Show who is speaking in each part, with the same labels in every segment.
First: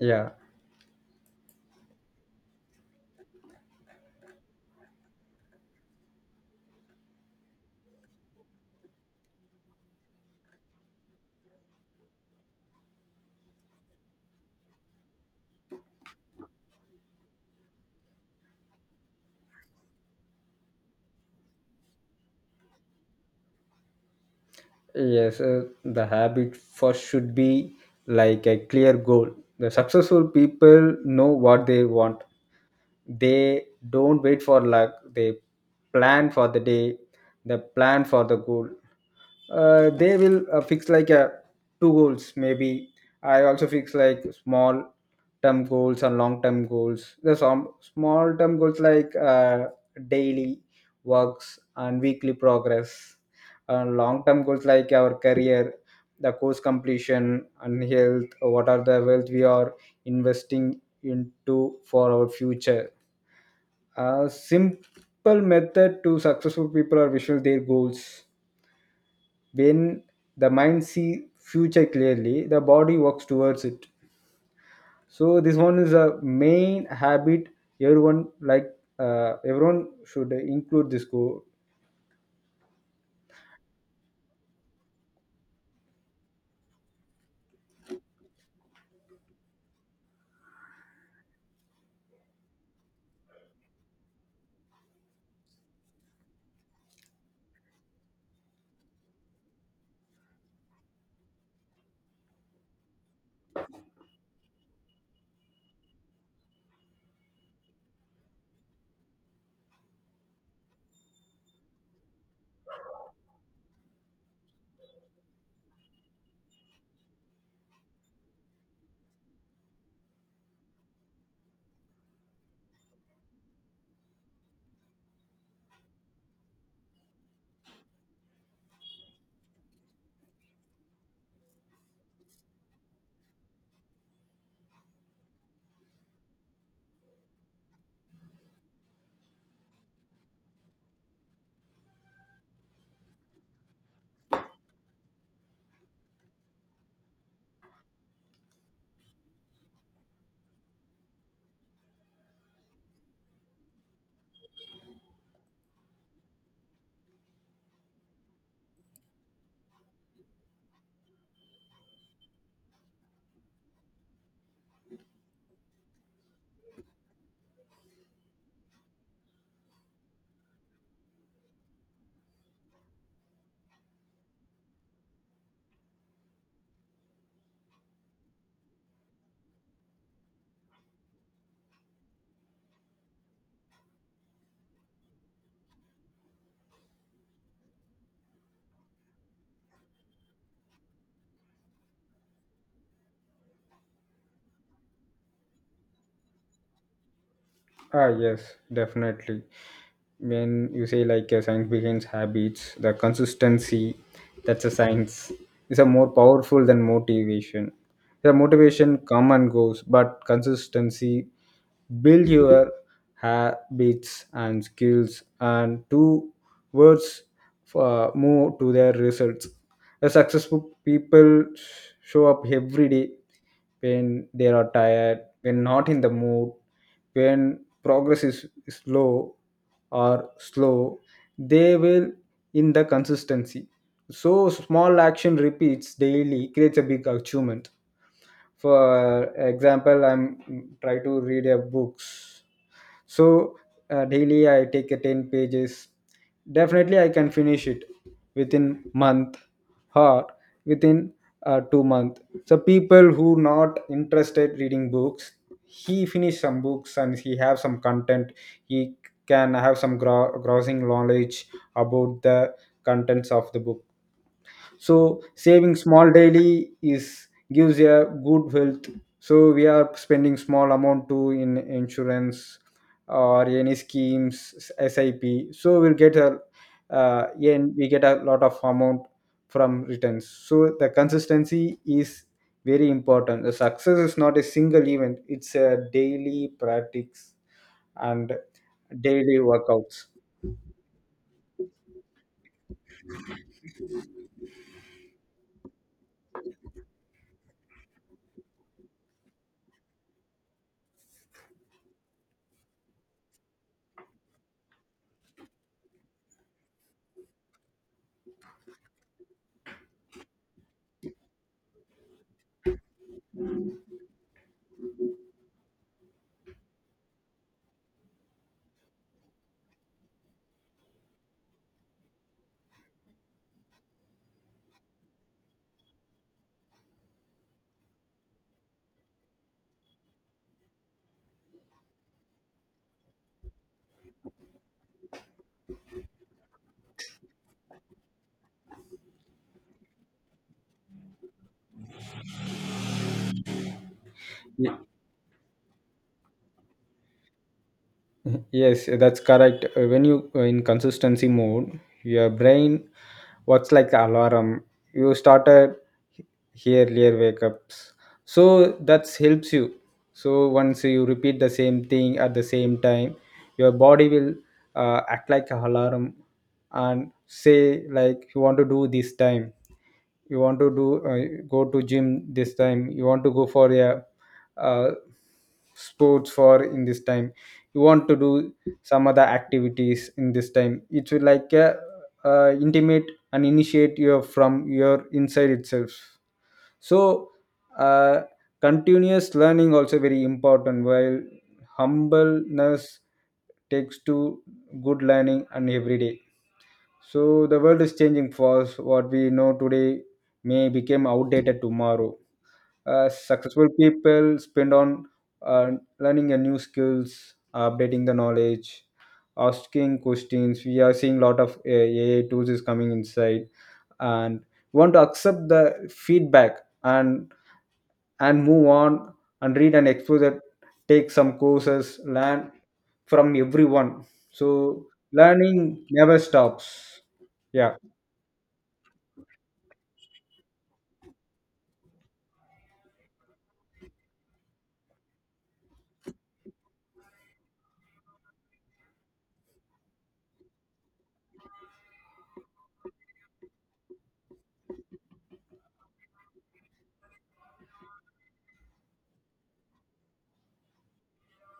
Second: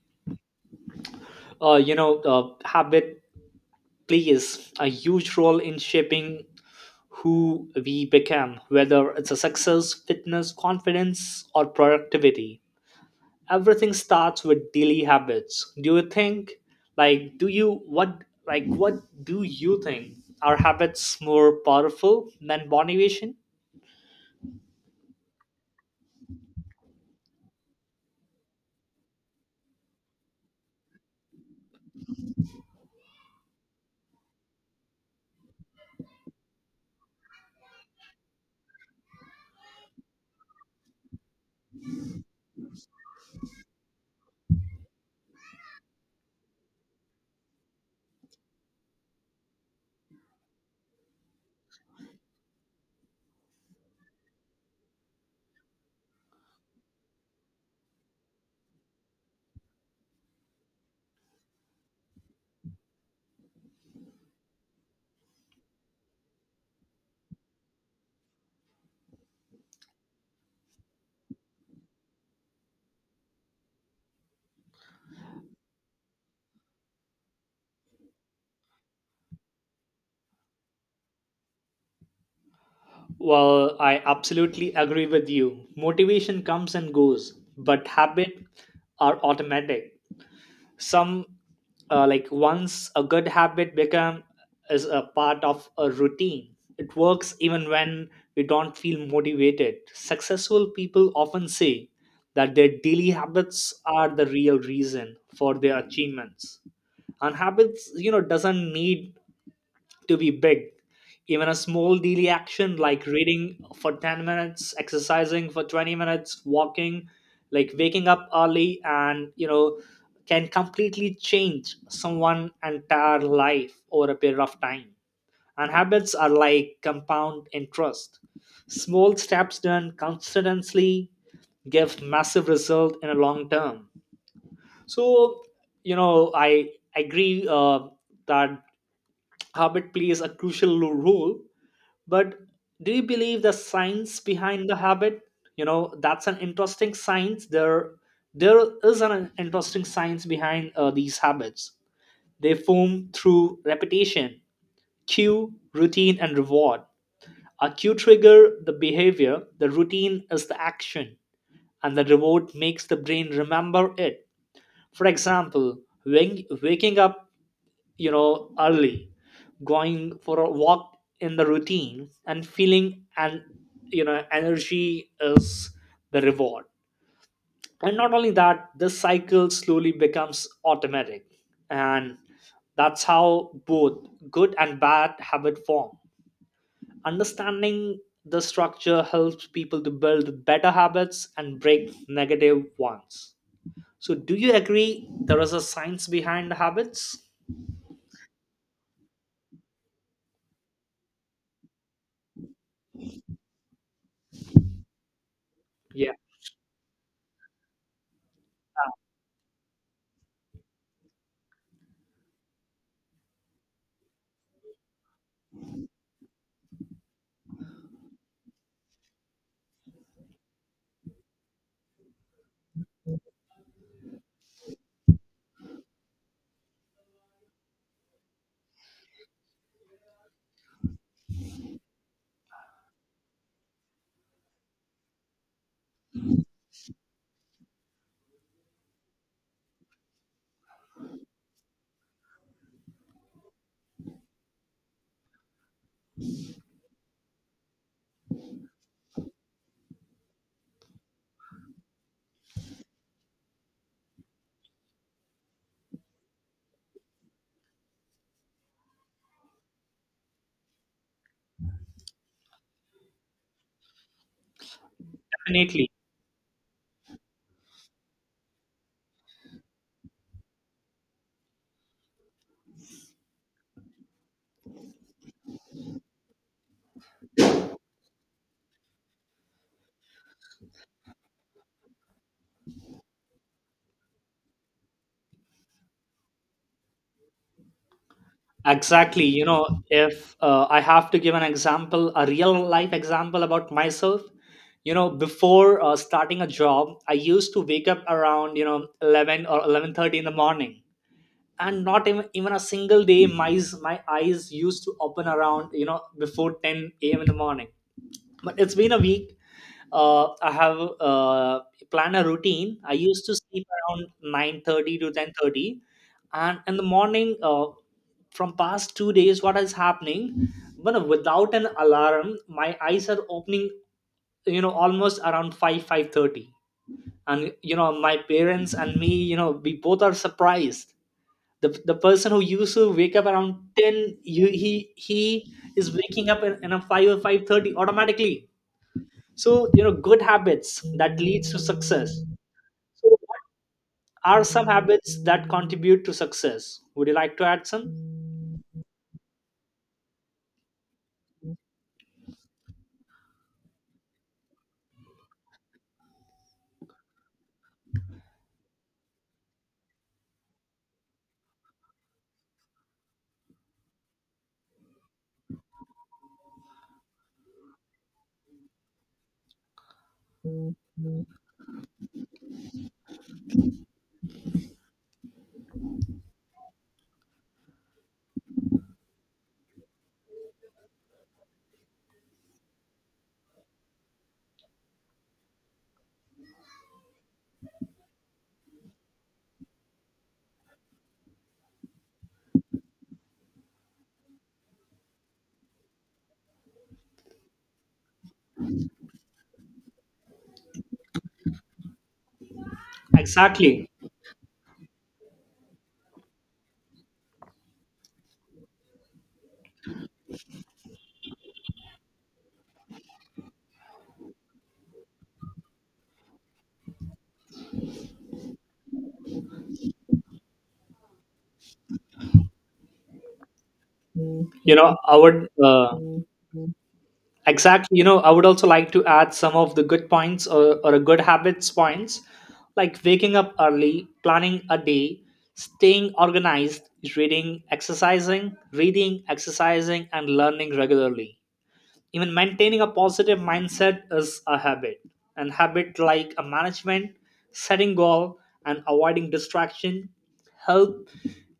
Speaker 1: Yeah,
Speaker 2: Habit plays a huge role in shaping who we become, whether it's a success, fitness, confidence, or productivity. Everything starts with daily habits. Do you think, like, do you what, like, what do you think? Are habits more powerful than motivation?
Speaker 1: yes, the habit first should be like a clear goal. The successful people know what they want, they don't wait for luck, they plan for the day, they plan for the goal. They will fix like a two goals maybe. I also fix like small term goals and long term goals. The some small term goals like daily works and weekly progress, and long term goals like our career, the course completion, and health, what are the wealth we are investing into for our future. A simple method to successful people are visual their goals. When the mind see future clearly, the body works towards it. So this one is a main habit, everyone like, everyone should include this goal.
Speaker 2: Well, I absolutely agree with you. Motivation comes and goes, but habits are automatic. Some Like once a good habit become is a part of a routine, it works even when we don't feel motivated. Successful people often say that their daily habits are the real reason for their achievements. And habits doesn't need to be big. Even a small daily action like reading for 10 minutes, exercising for 20 minutes, walking, like waking up early and, can completely change someone's entire life over a period of time. And habits are like compound interest. Small steps done constantly give massive result in a long term. So, I agree that habit plays a crucial role. But do you believe the science behind the habit? That's an interesting science there. There is an interesting science behind these habits. They form through repetition: cue, routine, and reward. A cue trigger the behavior, the routine is the action, and the reward makes the brain remember it. For example, when waking up, early, going for a walk in the routine, and feeling and, energy is the reward. And not only that, this cycle slowly becomes automatic, and that's how both good and bad habit form. Understanding the structure helps people to build better habits and break negative ones. So do you agree there is a science behind habits?
Speaker 1: Ah, yes, definitely. When you say like a science begins habits, the consistency, that's a science, is a more
Speaker 2: Yeah,
Speaker 1: powerful than motivation. The motivation come and goes, but consistency build your habits and skills and two words for move to their results. The successful people show up every day when they are tired, when not in the mood, when progress is low or slow, they will in the consistency. So small action repeats daily creates a big achievement. For example, I'm try to read a books. So daily I take a 10 pages, definitely I can finish it within month, or within 2 month. So people who not interested reading books, he finish some books and he have some content, he can have some grossing knowledge about the contents of the book. So saving
Speaker 2: definitely.
Speaker 1: small daily is gives a good health. So we are spending small amount to in insurance or any schemes, sip, so we'll get a and we get a lot of amount from returns. So the consistency is very important, the success is not a single event, it's a daily practice. And
Speaker 2: Exactly.
Speaker 1: daily
Speaker 2: You know,
Speaker 1: workouts.
Speaker 2: if I have to give an example, a real life example about myself, you know, before starting a job, I used to wake up around, 11 or 11:30 in the morning, and not even a single day my eyes used to open around, before 10 a.m. in the morning. But it's been a week. I have planned a routine. I used to sleep around 9:30 to 10:30, and in the morning, from past 2 days what is happening, but without an alarm my eyes are opening, almost around 5 5:30. And, my parents and me, we both are surprised. The person who used to wake up around 10, he is waking up in a 5 or 5:30 automatically. So, good habits that leads to success. So what are some habits that contribute to success? Would you like to add some?
Speaker 1: Yes, that's correct. When you in consistency mode, your brain works like alarm. You started earlier wake ups, so that helps you. So once you repeat the same thing at the same time, your body will act like a alarm, and say like you want to do this time, you want to do, go to gym this time, you want to go for a uh, sports for in this time, you want to do some other activities in this time, it will like intimate and initiate you from your inside itself. So uh, continuous learning also very important while humbleness takes to good learning and every day. So the world is changing fast, what we know today may become outdated tomorrow. Successful
Speaker 2: exactly
Speaker 1: people spend on uh, learning a new skills, updating the knowledge, asking questions. We are seeing a lot of AI tools is coming inside, and we want to accept the feedback and move on and read and explore that, take some courses, learn from everyone.
Speaker 2: you
Speaker 1: So
Speaker 2: know i would
Speaker 1: learning
Speaker 2: uh,
Speaker 1: never stops. Yeah.
Speaker 2: exactly, I would also like to add some of the good points, or a good habits points, like waking up early, planning a day, staying organized, reading, exercising, and learning regularly. Even maintaining a positive mindset is a habit. And habit like a management, setting goal and avoiding distraction, help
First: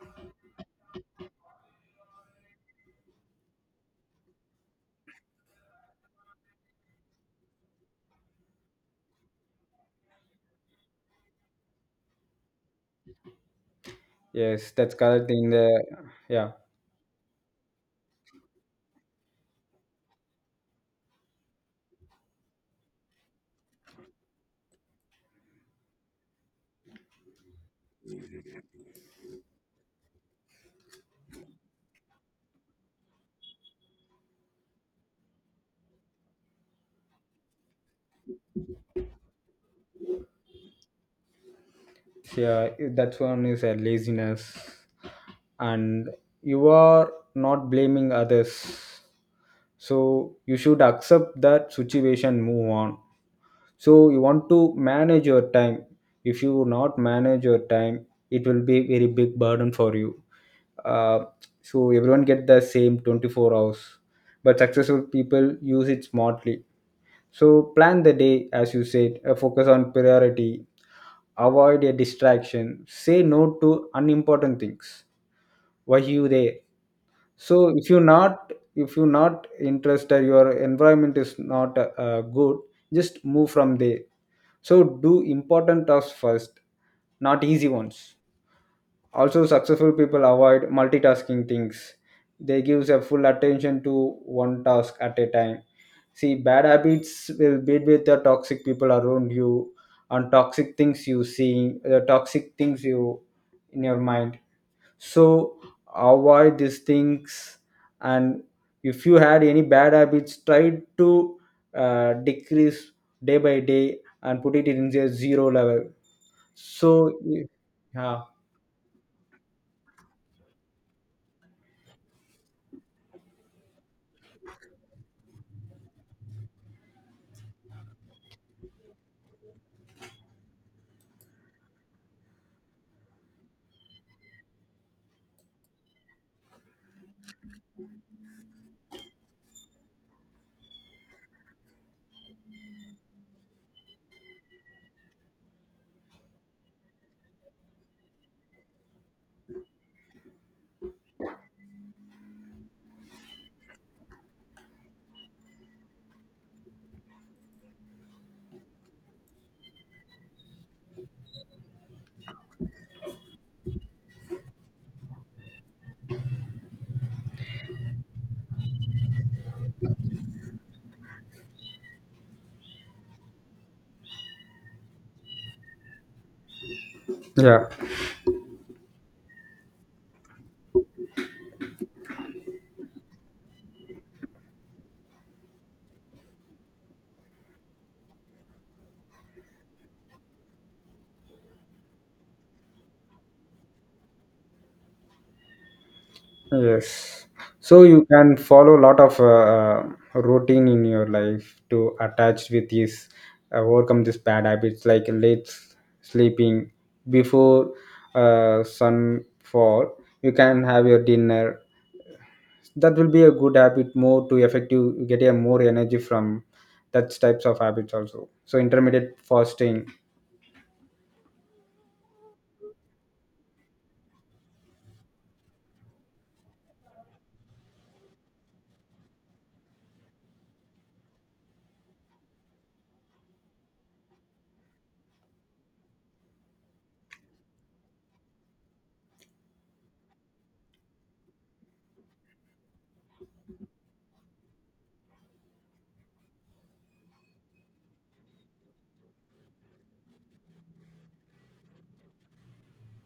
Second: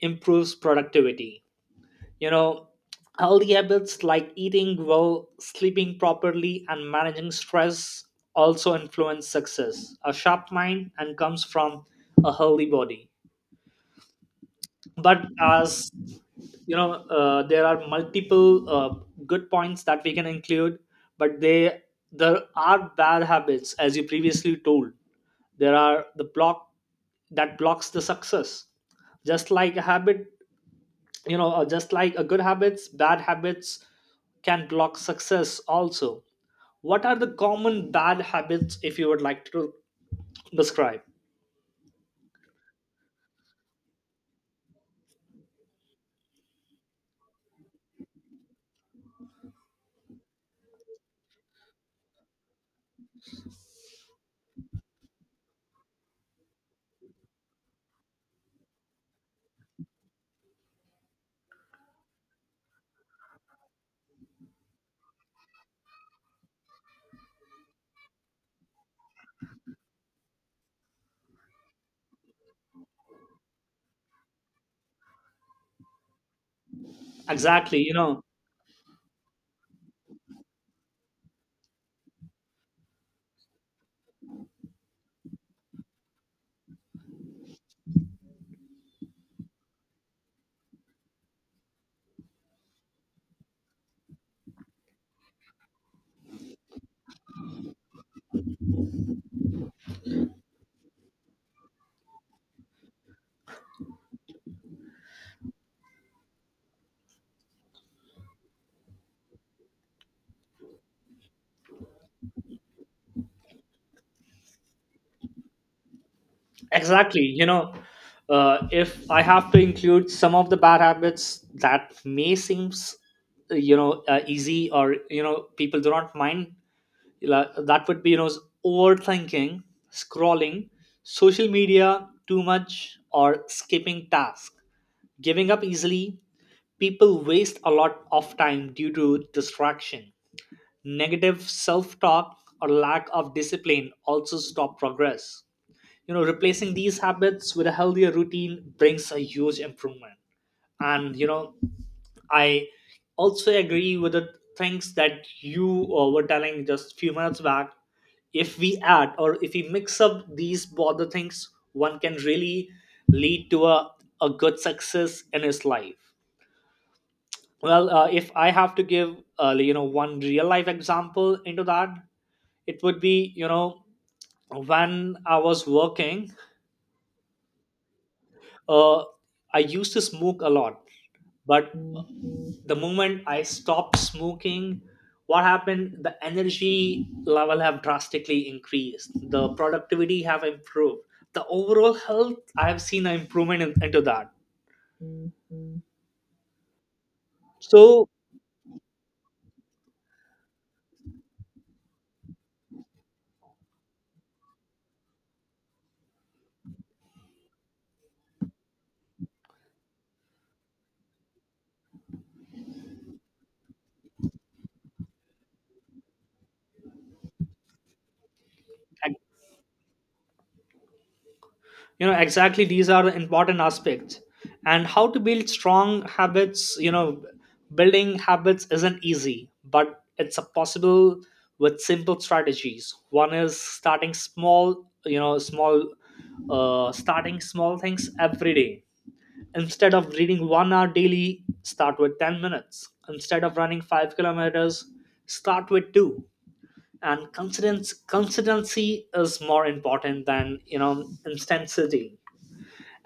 Speaker 2: improves productivity. you know Healthy habits like eating well, sleeping properly, and managing stress also influence success. A sharp mind and comes from a healthy body.
Speaker 1: Yes, that's
Speaker 2: But
Speaker 1: correct in the.
Speaker 2: as,
Speaker 1: Yeah.
Speaker 2: there are multiple good points that we can include, but they there are bad habits. As you previously told, there are the block that blocks the success. Just like a habit, just like a good habits, bad habits can block success also. What are the common bad habits, if you would like to describe?
Speaker 1: Yeah, that's one is a laziness. And you are not blaming others, so you should accept that situation, move on. So you want to manage your time, if you not manage your time it will be very big burden for you. uh, so everyone get the same 24 hours, but successful people use it smartly. So plan the day, as you said, focus on priority, avoid a distraction, say no to unimportant things. Why you there? So
Speaker 2: exactly you know
Speaker 1: if you not interested, your environment is not good, just move from there. So do important tasks first, not easy ones. Also successful people avoid multitasking things, they gives a full attention to one task at a time. See, bad habits will build with the toxic people around you, and toxic things you see, the toxic things you in your mind. So avoid these things. And if you had any bad habits, try to decrease day by day and put it in a zero level. So
Speaker 2: Exactly. You know,
Speaker 1: yeah.
Speaker 2: if I have to include some of the bad habits that may seems easy, or, people do not mind, that would be, overthinking, scrolling, social media too much, or skipping tasks, giving up easily. People waste a lot of time due to distraction. Negative self talk or lack of discipline also stop progress. Replacing these habits with a healthier routine brings a huge improvement. And, I also agree with the things that you were telling just a few minutes back. If we add, or if we mix up these both the things, one can really lead to a good success in his life. Well, if I have to give, one real life example into that, it would be, when I was working,
Speaker 1: Yeah.
Speaker 2: uh, I used to smoke a lot, but the moment I stopped smoking, what happened? The energy level have drastically increased. The productivity have improved. The overall health, I have seen an improvement in, into that.
Speaker 1: Yes, so you
Speaker 2: So,
Speaker 1: can follow a lot of routine in your life to attach with this, overcome these bad habits like sleeping before sunfall, you can have your dinner, that will be a good habit, more to effective, you get a more energy from that types of habits also. So intermittent fasting.
Speaker 2: exactly these are the important aspects, and how to build strong habits. Building habits isn't easy but it's a possible with simple strategies. One is starting small, starting small things every day. Instead of reading 1 hour daily, start with 10 minutes. Instead of running 5 kilometers, start with 2. And consistency is more important than, intensity.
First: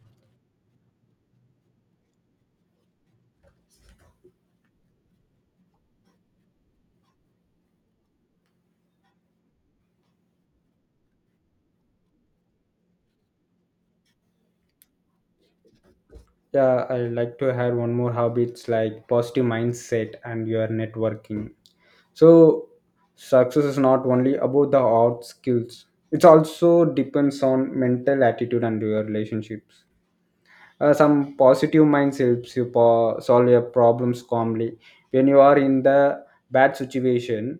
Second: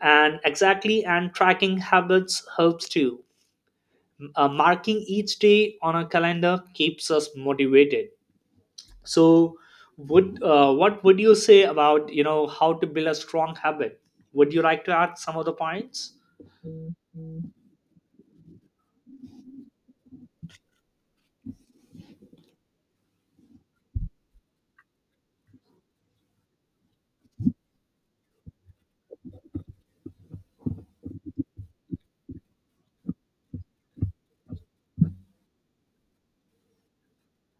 Speaker 2: And exactly, and tracking habits helps too. Marking each day on a calendar keeps us motivated. So, would what would you say about, how to build a strong habit? Would you like to add some of the points?
Speaker 1: Yeah, I like to add one more habits like positive mindset and your networking. So success is not only about the art skills, it also depends on mental attitude and your relationships. Some positive minds helps you solve your problems calmly. When you are in the bad situation,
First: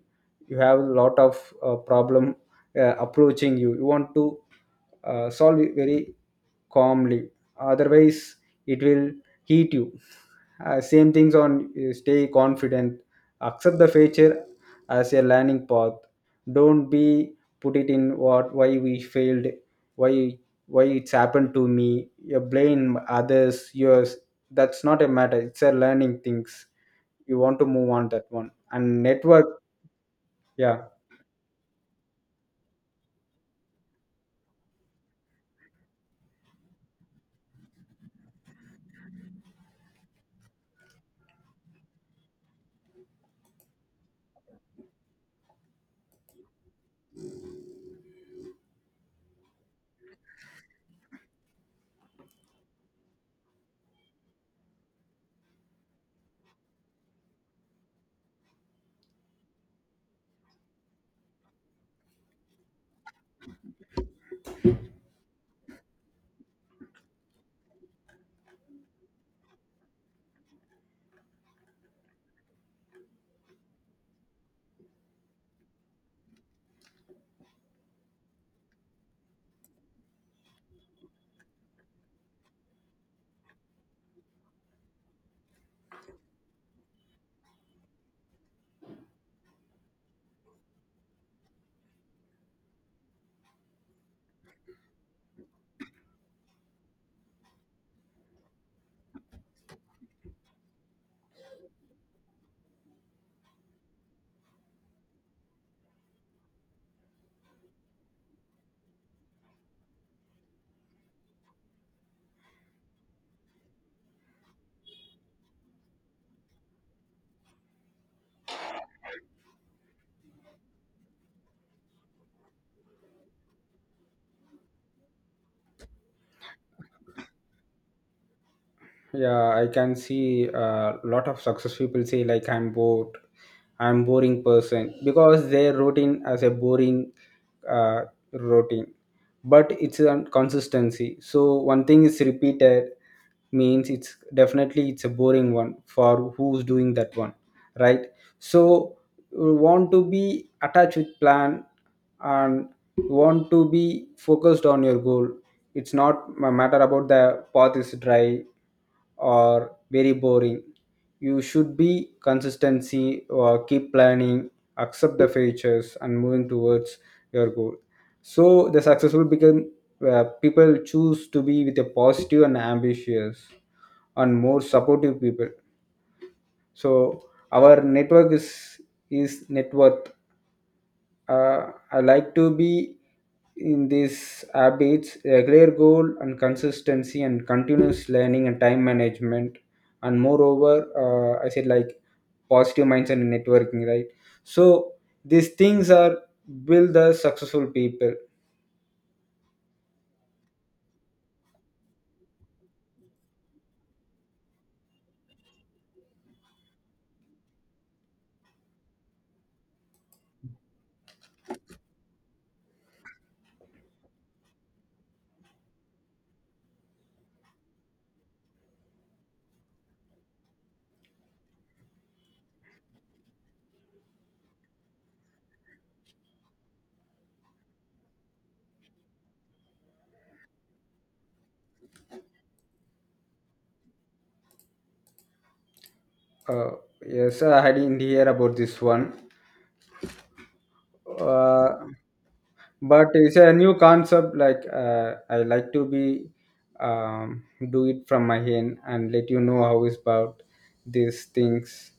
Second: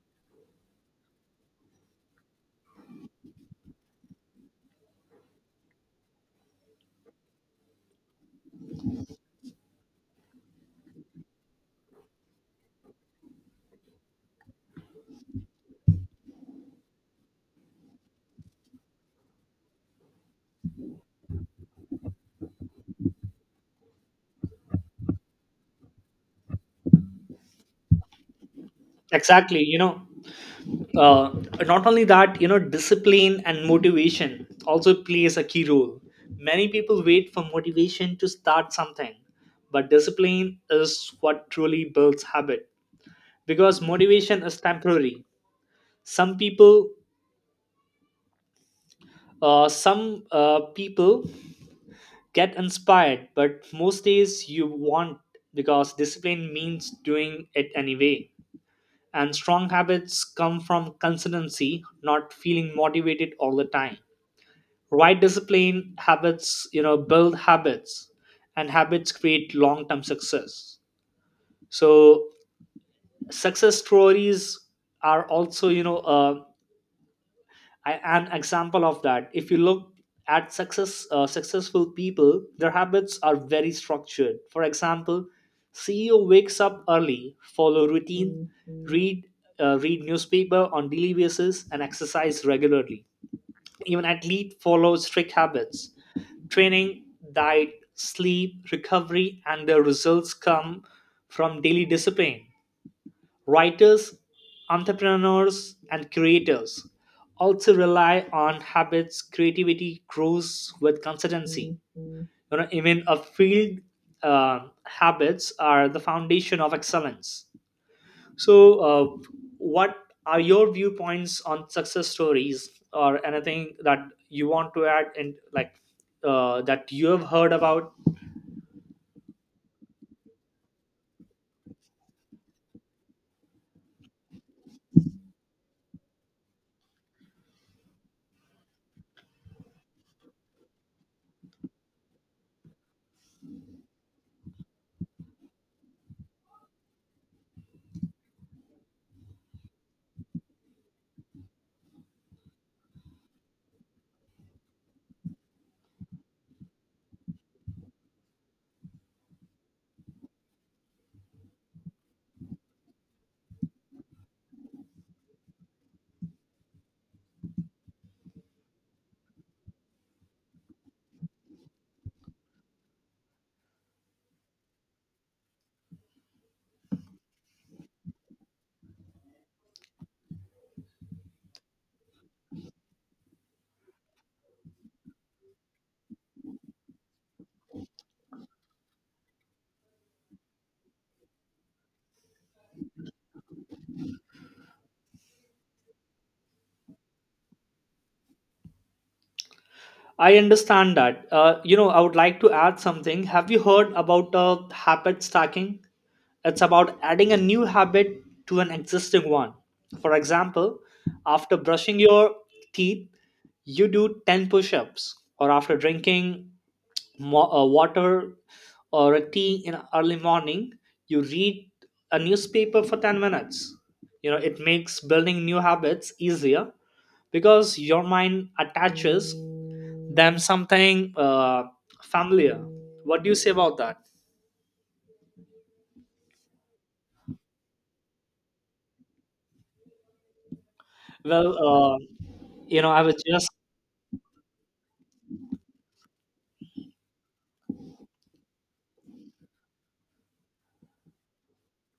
Speaker 1: you have a lot of problem approaching you, you want to solve it very calmly, otherwise it will heat you. Same things on, stay confident, accept the future as a learning path. Don't be put it in what, why we failed, why why it's happened to me, you blame others yours. That's not a matter, it's a learning things. You want to move on that one and
Speaker 2: Exactly,
Speaker 1: network. Yeah.
Speaker 2: uh, not only that, discipline and motivation also plays a key role. Many people wait for motivation to start something, but discipline is what truly builds habit. Because motivation is temporary. Some people uh, some uh, people get inspired, but most days you want, because discipline means doing it anyway, and strong habits come from consistency, not feeling motivated all the time. Right, discipline habits, build habits, and habits create long term success. So success stories are also, an example of that. If you look at successful people, their habits are very structured. For example, CEO wakes up early, follow routine, read read newspaper on daily basis, and exercise regularly. Even athlete follow strict habits: training, diet, sleep, recovery. And their results come from daily discipline. Writers, entrepreneurs, and creators also rely on habits. Creativity grows with consistency. You know, even a field, habits are the foundation of excellence. So, what are your viewpoints on success stories or anything that you want to add, and that you have heard about?
Speaker 1: Yeah, I can see a lot of success people say like I'm bored, I'm boring person, because their routine as a boring uh, routine. But it's a consistency, so one thing is repeated means it's definitely it's a boring one for who's doing that one, right? So you want to be attached with plan, and you want to be focused on your goal. It's not a matter about the path is dry or very boring. You should be consistency or keep planning, accept the features and moving towards your goal. So the successful become people choose to be with a positive and ambitious and more supportive people. So our network is net worth. I like to be in these habits, a clear goal and consistency and continuous learning and time management. And moreover, I said like positive mindset and networking, right? So these things are build the successful people.
Speaker 2: I understand that. You know, I would like to add something. Have you heard about habit stacking? It's about adding a new habit to an existing one. For example, after brushing your teeth, you do 10 push ups, or after drinking water or a tea in early morning, you read a newspaper for 10 minutes. You know, it makes building new habits easier because your mind attaches than something familiar. What do you say about that?
Speaker 1: Uh, yes, I had in here about this one.
Speaker 2: Well,
Speaker 1: Uh,
Speaker 2: you know, I
Speaker 1: but
Speaker 2: was
Speaker 1: it's
Speaker 2: just
Speaker 1: a new concept, like I like to be, um, do it from my hand and let you know how it's about these things.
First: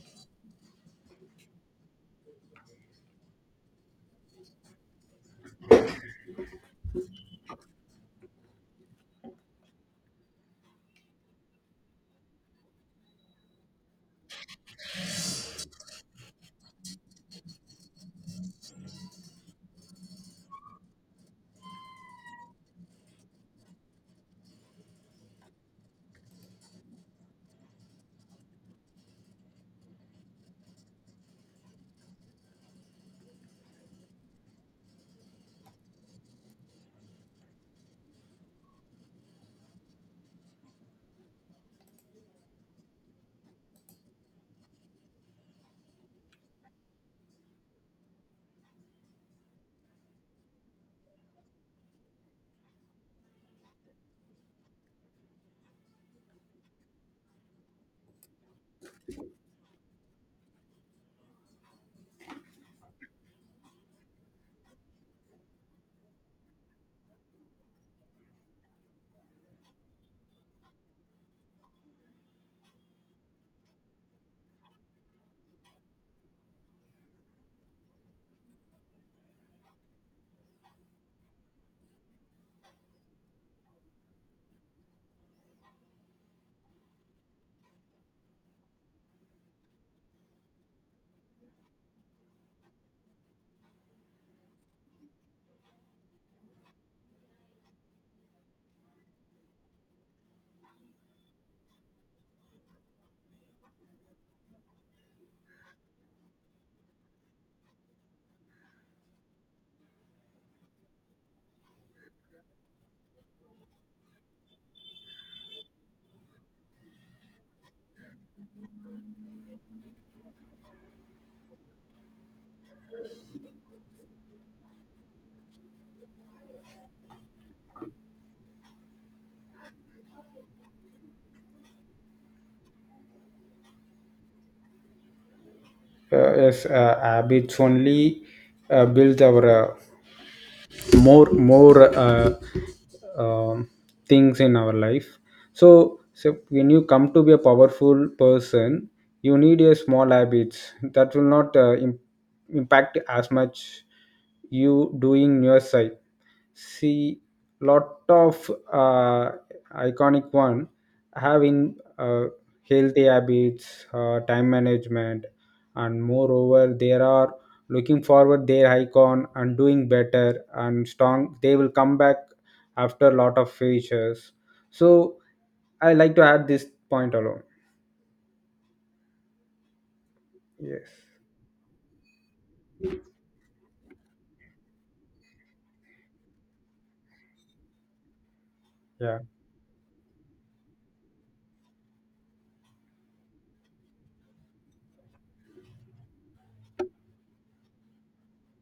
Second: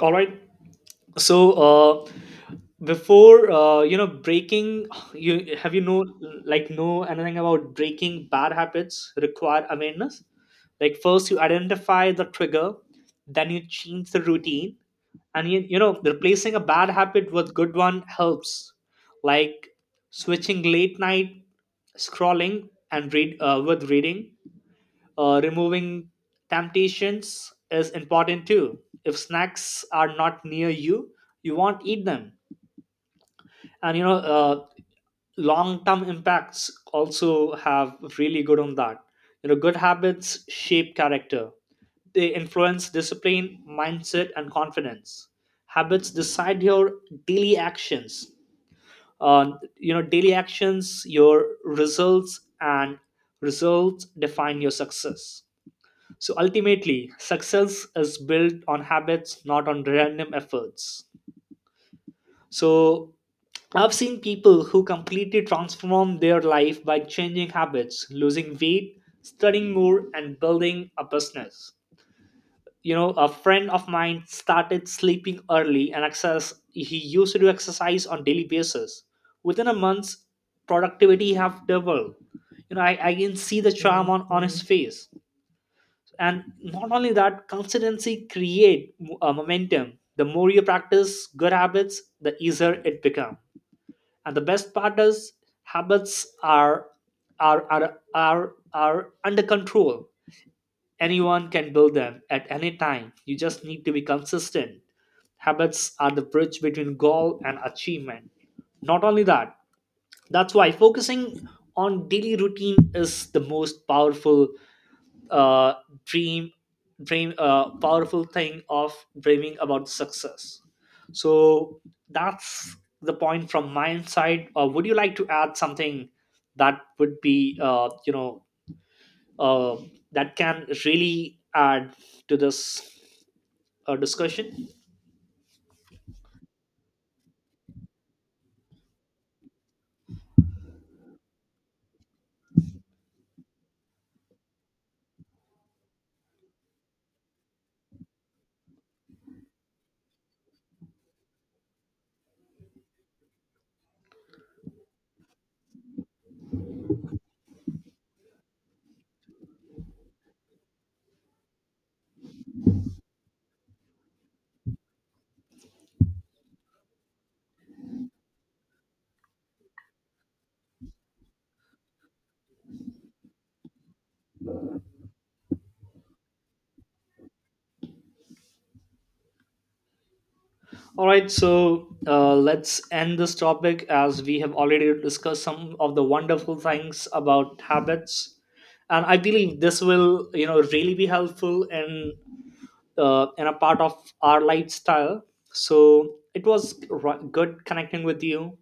Speaker 2: all right. So, before breaking, you have, know anything about breaking bad habits require awareness. Like, first you identify the trigger, then you change the routine, and you know replacing a bad habit with good one helps. Like switching late night scrolling and read with reading. Removing temptations is important too. If snacks are not near you, you won't eat them. And, long term impacts also have really good on that. Good habits shape character. They influence discipline, mindset, and confidence. Habits decide your daily actions. uh, Daily actions, your results, and results define your success. So ultimately success is built on habits, not on random efforts. So I've seen people who completely transform their life by changing habits, losing weight, studying more, and building a business. You know, a friend of mine started sleeping early, and access he used to do exercise on daily basis. Within a month, productivity have doubled. You know, I can see the charm on his face. And not only that, consistency create momentum. The more you practice good habits, the easier it becomes, and the best part is, habits are under control. Anyone can build them at any time, you just need to be consistent. Habits are the bridge between goal and achievement. Not only that, that's why focusing on daily routine is the most powerful, uh, dream dream powerful thing of dreaming about success. So that's the point from my side. Would you like to add something that would be, uh, that can really add to this discussion?
Speaker 1: Yes, habits only build our more more um, things in our life. So, when you come to be a powerful person, you need a small habits that will not impact as much, you doing your side. See, lot of iconic one having healthy habits, time management. And moreover, they are looking forward their icon and doing better and strong, they will come back after lot of features. So I like to add this point alone. Yes.
Speaker 2: All right, so let's end this topic, as we have already discussed some of the wonderful things about habits, and I
Speaker 1: Yeah,
Speaker 2: believe this will, really be helpful in, and a part of our lifestyle. So it was good connecting with you,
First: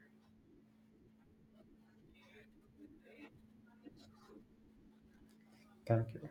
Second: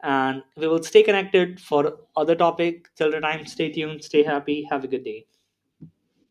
Speaker 2: and we will stay connected for other topic. Till the time, stay tuned, stay happy, have a good day.
Speaker 1: thank you.